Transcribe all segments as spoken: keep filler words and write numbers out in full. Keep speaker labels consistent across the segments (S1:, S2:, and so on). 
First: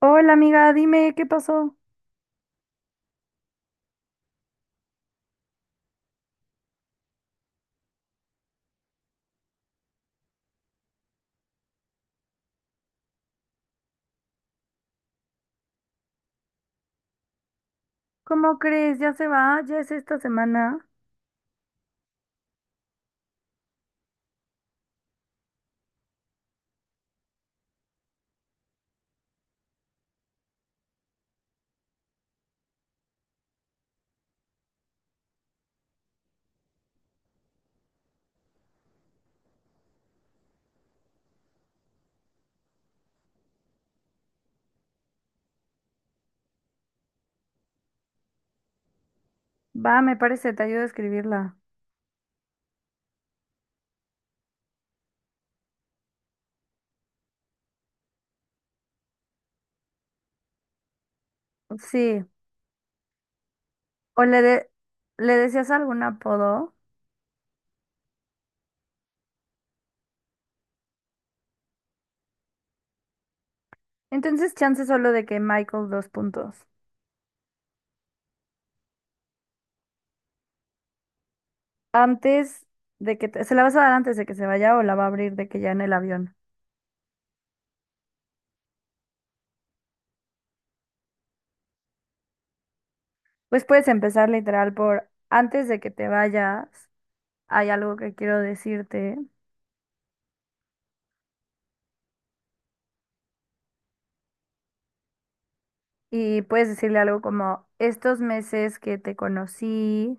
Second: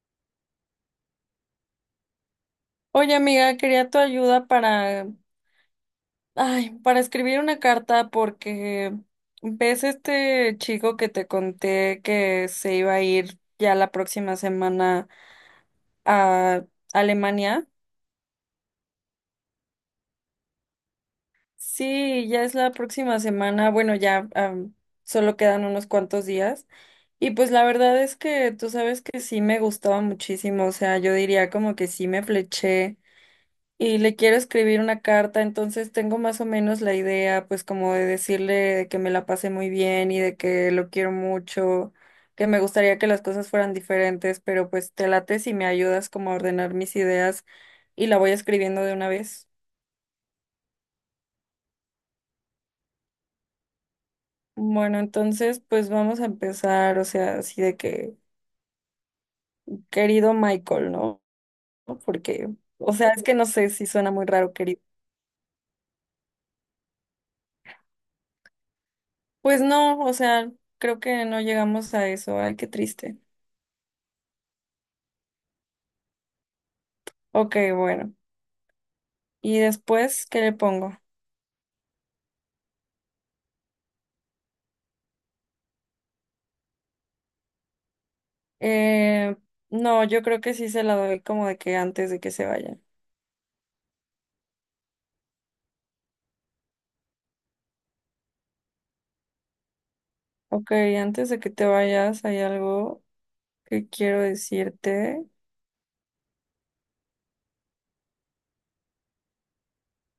S1: Hola amiga, dime, ¿qué pasó?
S2: Oye, amiga, quería tu ayuda para, ay, para escribir una carta porque ves este chico que te conté que se iba a ir ya la próxima semana a Alemania.
S1: ¿Cómo crees? ¿Ya se va? ¿Ya es esta semana?
S2: Sí, ya es la próxima semana. Bueno, ya am, solo quedan unos cuantos días. Y pues la verdad es que tú sabes que sí me gustaba muchísimo. O sea, yo diría como que sí me fleché y le quiero escribir una carta, entonces tengo más o menos la idea, pues como de decirle de que me la pasé muy bien y de que lo quiero mucho, que me gustaría que las cosas fueran diferentes, pero pues te late si me ayudas como a ordenar mis ideas y la voy escribiendo de una vez.
S1: Va, me parece, te ayudo a escribirla.
S2: Bueno, entonces pues vamos a empezar, o sea, así de que, querido Michael, ¿no?
S1: Sí,
S2: Porque, o sea, es que no sé si suena
S1: o
S2: muy
S1: le,
S2: raro,
S1: de-
S2: querido.
S1: le decías algún apodo.
S2: Pues no, o sea, creo que no llegamos a eso, ay, qué triste.
S1: Entonces, chance solo de que Michael dos puntos.
S2: Ok, bueno. Y después, ¿qué le pongo?
S1: Antes de que te- se la vas a dar antes de que se vaya o la va a abrir de que ya en el avión.
S2: Eh, no, yo creo que sí se la doy como de que antes de que se vayan.
S1: Pues puedes empezar literal por antes de que te vayas, hay algo que quiero decirte,
S2: Ok, antes de que te vayas, hay algo que quiero decirte.
S1: y puedes decirle algo como estos meses que te conocí.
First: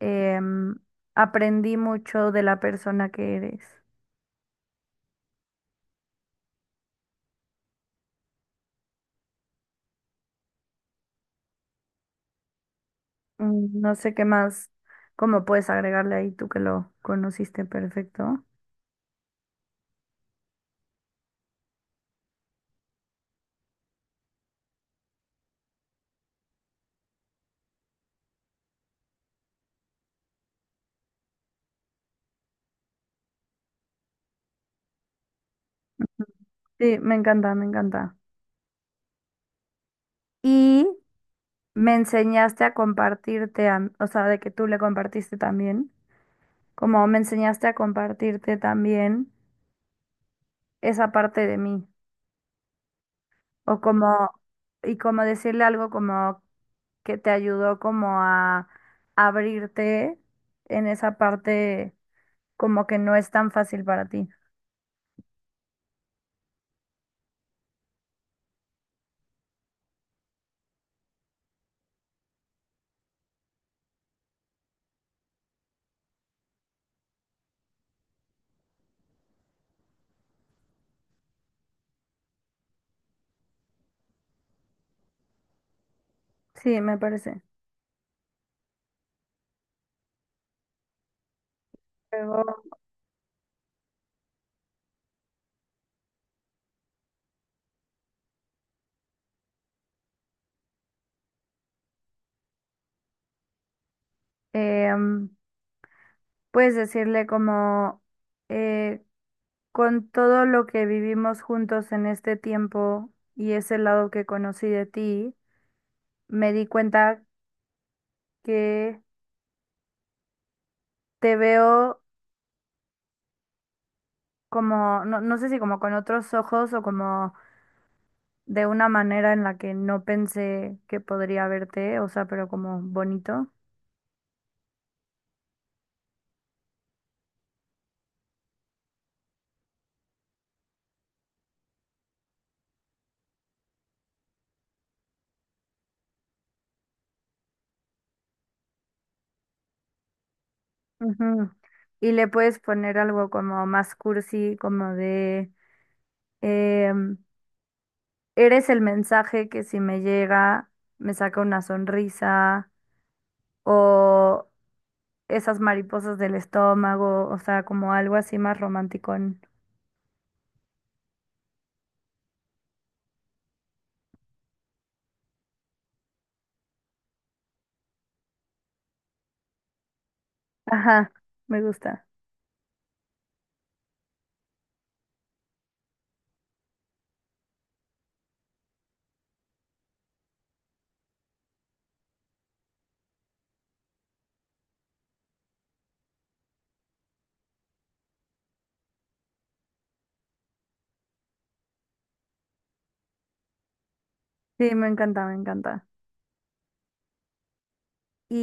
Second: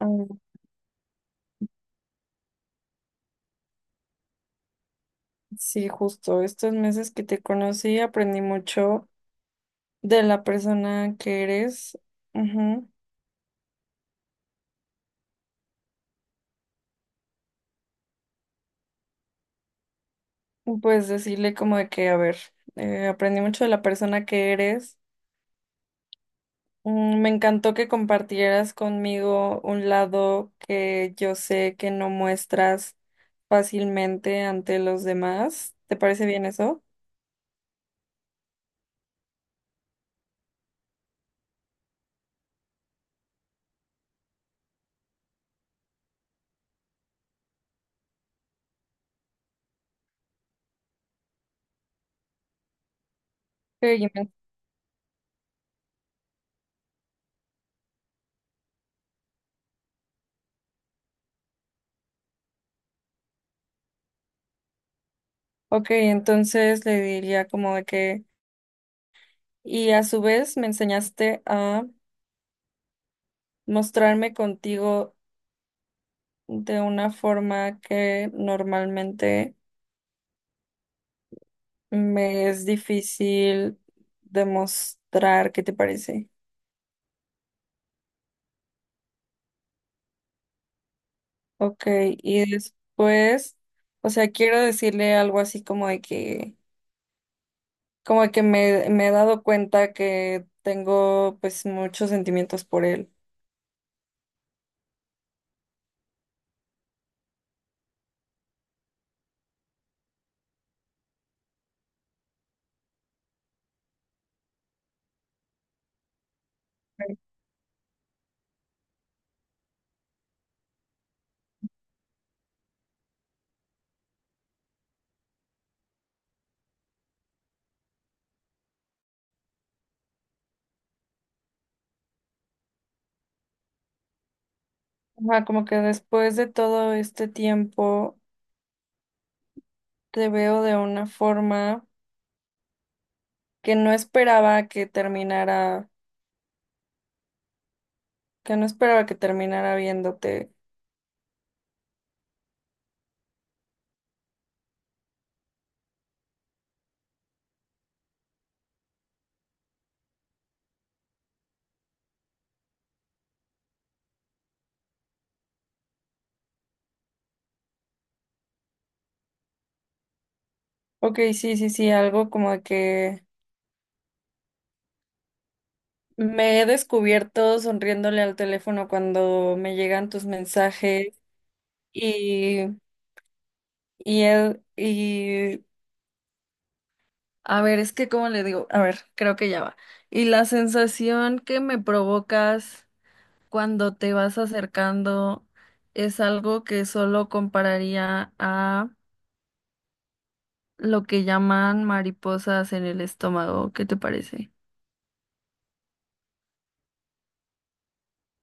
S2: Ah,
S1: Em, Aprendí mucho de la persona que eres.
S2: sí, justo, estos meses que te conocí aprendí mucho de la persona que eres. Ujú.
S1: Mm. No sé qué más, cómo puedes agregarle ahí tú que lo conociste perfecto.
S2: Pues decirle como de que, a ver, eh, aprendí mucho de la persona que eres. Mm, me encantó que compartieras conmigo un lado que yo sé que no muestras fácilmente ante los demás. ¿Te parece bien eso?
S1: Sí, me encanta, me encanta. Y me enseñaste a compartirte, a- o sea, de que tú le compartiste también, como me enseñaste a compartirte también esa parte de mí, o
S2: Sí, me-
S1: como, y como decirle algo como que te ayudó como a abrirte en esa parte como que no es tan fácil para ti.
S2: Ok, entonces le diría como de que, y a su vez me enseñaste a mostrarme contigo de una forma que normalmente me es difícil demostrar. ¿Qué te parece?
S1: Sí, me parece.
S2: Ok, y
S1: Luego,
S2: después, o sea, quiero decirle algo así como de que, como de que me, me he dado cuenta que tengo pues muchos sentimientos por él.
S1: em, puedes decirle como, eh, con todo lo que vivimos juntos en este tiempo y ese lado que conocí de ti, me di cuenta que te veo como, no, no sé si como con otros ojos o como de una manera en la que no pensé que podría verte, o sea, pero como bonito.
S2: Ajá, como que después de todo este tiempo te veo de una forma que no esperaba que terminara, que no esperaba que terminara viéndote.
S1: Ujú. Y le puedes poner algo como más cursi, como de Em, eres el mensaje que si me llega me saca una sonrisa o esas mariposas del estómago, o sea, como algo así más romántico.
S2: Ok, sí, sí, sí, algo como de que me he descubierto sonriéndole al teléfono cuando me llegan tus
S1: Ajá,
S2: mensajes.
S1: me gusta.
S2: Y él, y a ver, es que cómo le digo, a ver, creo que ya va. Y la sensación que me provocas cuando te vas acercando es algo que solo compararía a lo que llaman mariposas en el estómago. ¿Qué te parece?
S1: Sí, me encanta, me encanta.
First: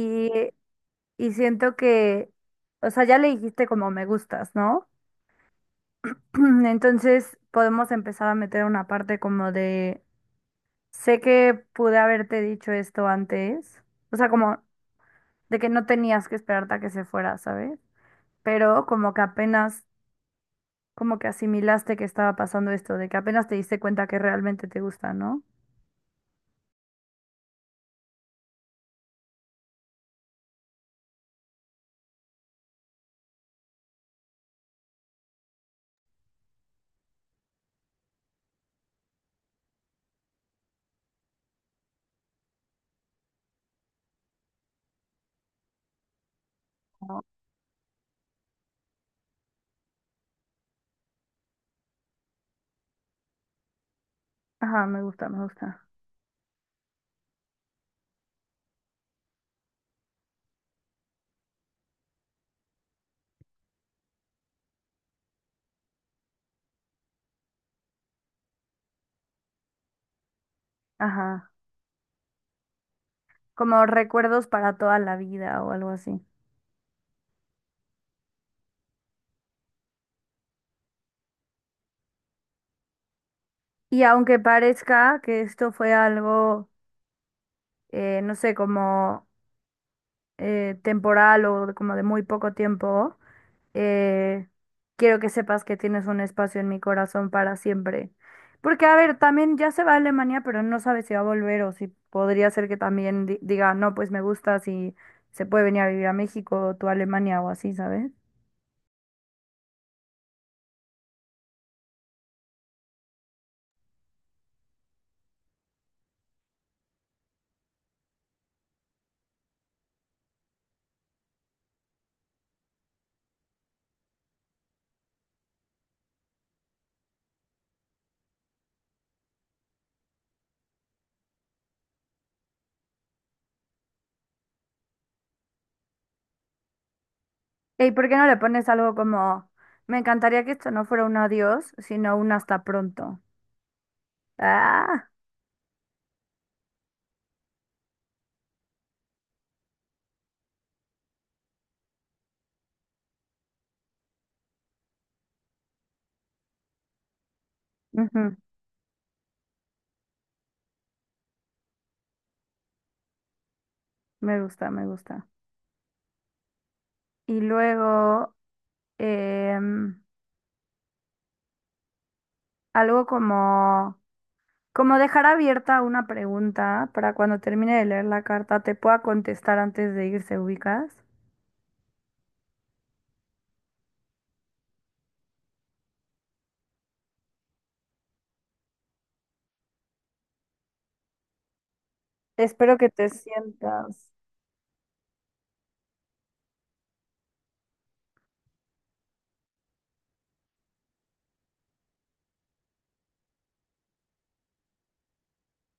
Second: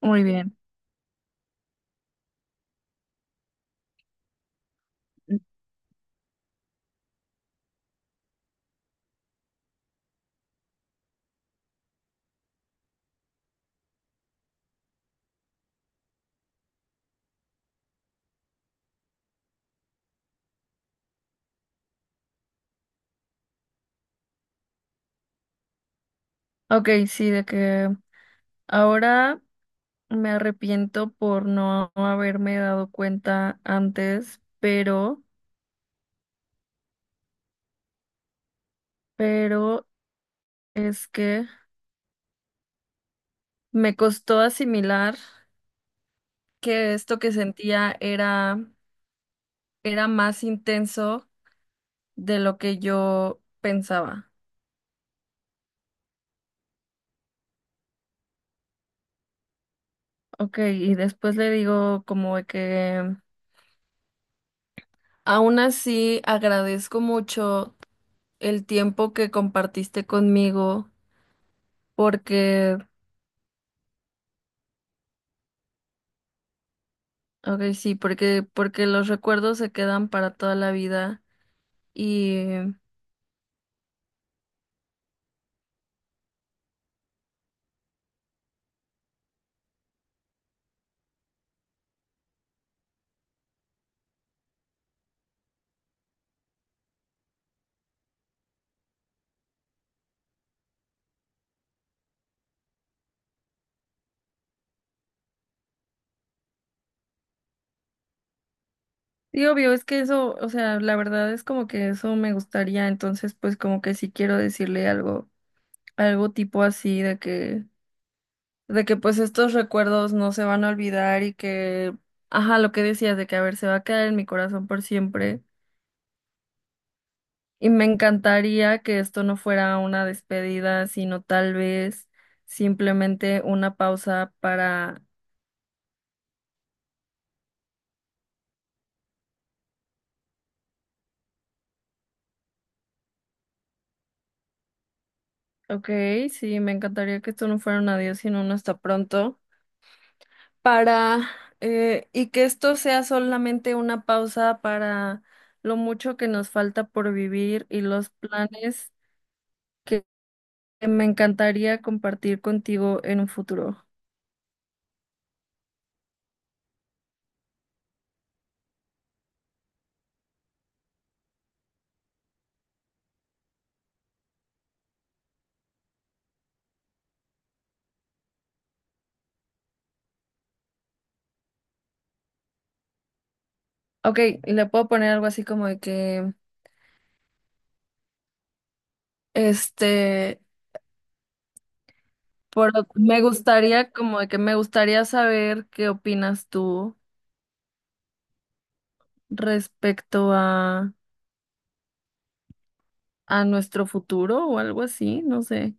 S2: Muy bien.
S1: y siento que, o sea, ya le dijiste como me gustas, ¿no? Entonces podemos empezar a meter una parte como de, sé que pude haberte dicho esto antes, o sea, como de que no tenías que esperarte a que se fuera, ¿sabes? Pero como que apenas, como que asimilaste que estaba pasando esto, de que apenas te diste cuenta que realmente te gusta, ¿no?
S2: Ok, sí, de que ahora me arrepiento por no haberme dado cuenta antes, pero, pero es que me costó asimilar. Que esto
S1: Como,
S2: que sentía era, era más intenso de lo que yo pensaba.
S1: ajá, me gusta, me gusta.
S2: Ok, y después le digo como de que aún así agradezco mucho el tiempo que compartiste conmigo
S1: Ajá.
S2: porque,
S1: Como recuerdos para toda la vida o algo así.
S2: ok, sí, porque, porque los recuerdos se quedan para toda la vida y...
S1: Y aunque parezca que esto fue algo, eh, no sé, como eh, temporal o de- como de muy poco tiempo, eh, quiero que sepas que tienes un espacio en mi corazón para siempre. Porque, a ver, también ya se va a Alemania, pero no sabe si va a volver o si podría ser que también di- diga, no, pues me gusta, si se puede venir a vivir a México o tú a Alemania o así, ¿sabes?
S2: Y obvio, es que eso, o sea, la verdad es como que eso me gustaría, entonces pues como que sí quiero decirle algo, algo tipo así de que de que pues estos recuerdos no se van a olvidar y que, ajá, lo que decías de que, a ver, se va a quedar en mi corazón por siempre. Y me encantaría que esto no fuera una despedida, sino tal vez simplemente una pausa para,
S1: ¿Y por qué no le pones algo como, me encantaría que esto no fuera un adiós, sino un hasta pronto? Ah,
S2: ok, sí, me encantaría que esto no fuera un adiós, sino un hasta pronto, para, eh, y que esto sea solamente una pausa para lo mucho que nos falta por vivir y los
S1: ujú,
S2: planes me encantaría compartir contigo en un futuro.
S1: me gusta, me gusta. Y luego, em, algo como... Como dejar abierta una pregunta para cuando termine de leer la carta te pueda contestar antes de irse, ubicas.
S2: Ok, le puedo poner algo así como de que, este, por,
S1: Espero que te
S2: me gustaría,
S1: sientas.
S2: como de que me gustaría saber qué opinas tú respecto a, a nuestro futuro o algo así, no sé.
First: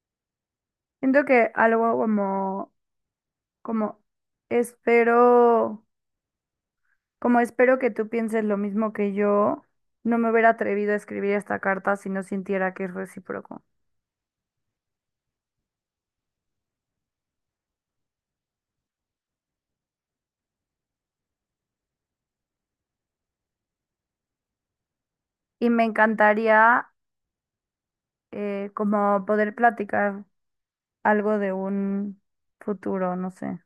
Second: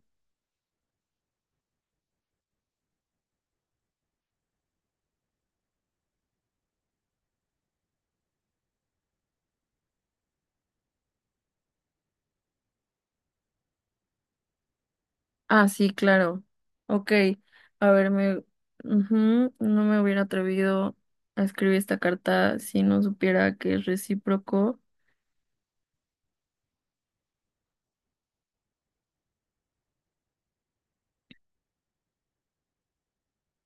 S1: Siento que algo como, como espero, como espero que tú pienses lo mismo que yo, no me hubiera atrevido a escribir esta carta si no sintiera que es recíproco.
S2: Ah, sí, claro. Ok, a ver, me, ujú, no me hubiera atrevido a escribir esta carta si no supiera que es recíproco.
S1: Y me encantaría eh, como poder platicar algo de un futuro, no sé.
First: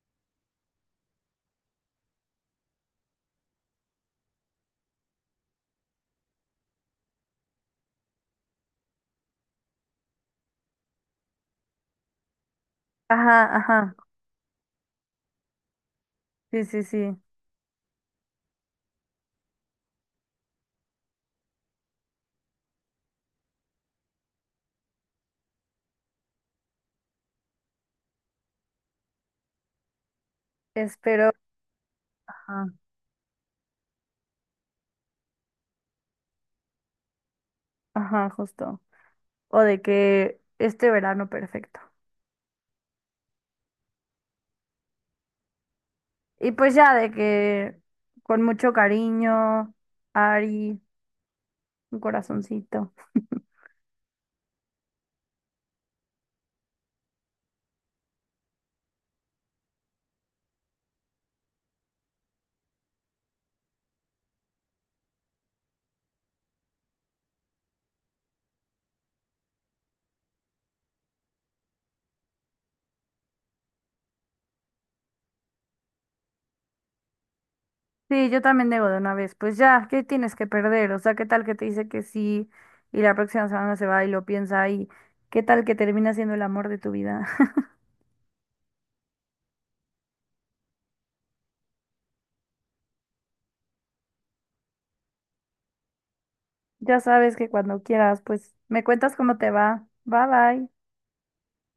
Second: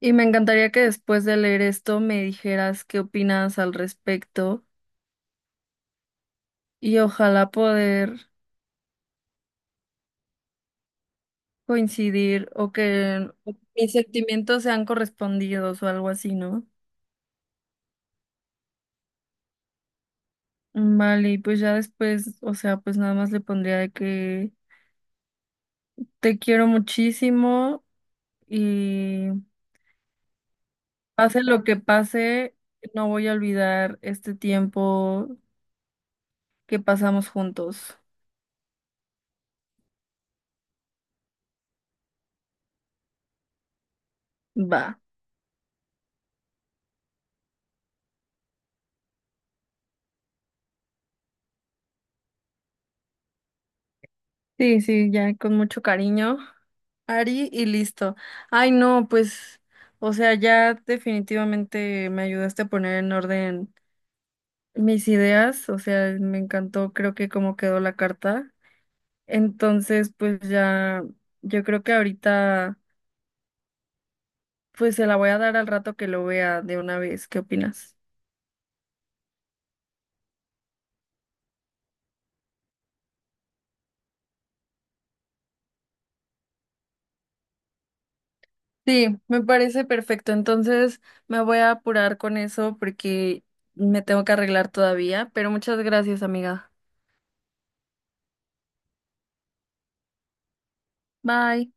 S2: Y me encantaría que después de leer esto me dijeras qué opinas al respecto y ojalá poder coincidir o que
S1: Ajá,
S2: mis
S1: ajá,
S2: sentimientos sean correspondidos o algo así,
S1: sí,
S2: ¿no?
S1: sí, sí.
S2: Vale, y pues ya después, o sea, pues nada más le pondría de que te quiero muchísimo y
S1: Espero,
S2: pase lo que pase,
S1: ajá.
S2: no voy a olvidar este tiempo que pasamos juntos.
S1: Ajá, justo. O de que este verano perfecto.
S2: Va.
S1: Y pues ya de que con mucho cariño, Ari, un corazoncito.
S2: Sí, sí, ya con mucho cariño. Ari y listo. Ay, no, pues, o sea, ya definitivamente me ayudaste a poner en orden mis ideas, o sea, me encantó, creo que cómo quedó la carta. Entonces, pues ya, yo creo que ahorita, pues se la voy a dar al rato que lo vea de una vez. ¿Qué opinas?
S1: Sí, yo también debo de una vez. Pues ya, ¿qué tienes que perder? O sea, ¿qué tal que te dice que sí y la próxima semana se va y lo piensa y qué tal que termina siendo el amor de tu vida?
S2: Sí, me parece perfecto. Entonces, me voy a apurar con eso porque me tengo que arreglar todavía, pero muchas gracias, amiga.
S1: Ya sabes que cuando quieras, pues me cuentas cómo te va. Bye bye.
S2: Bye.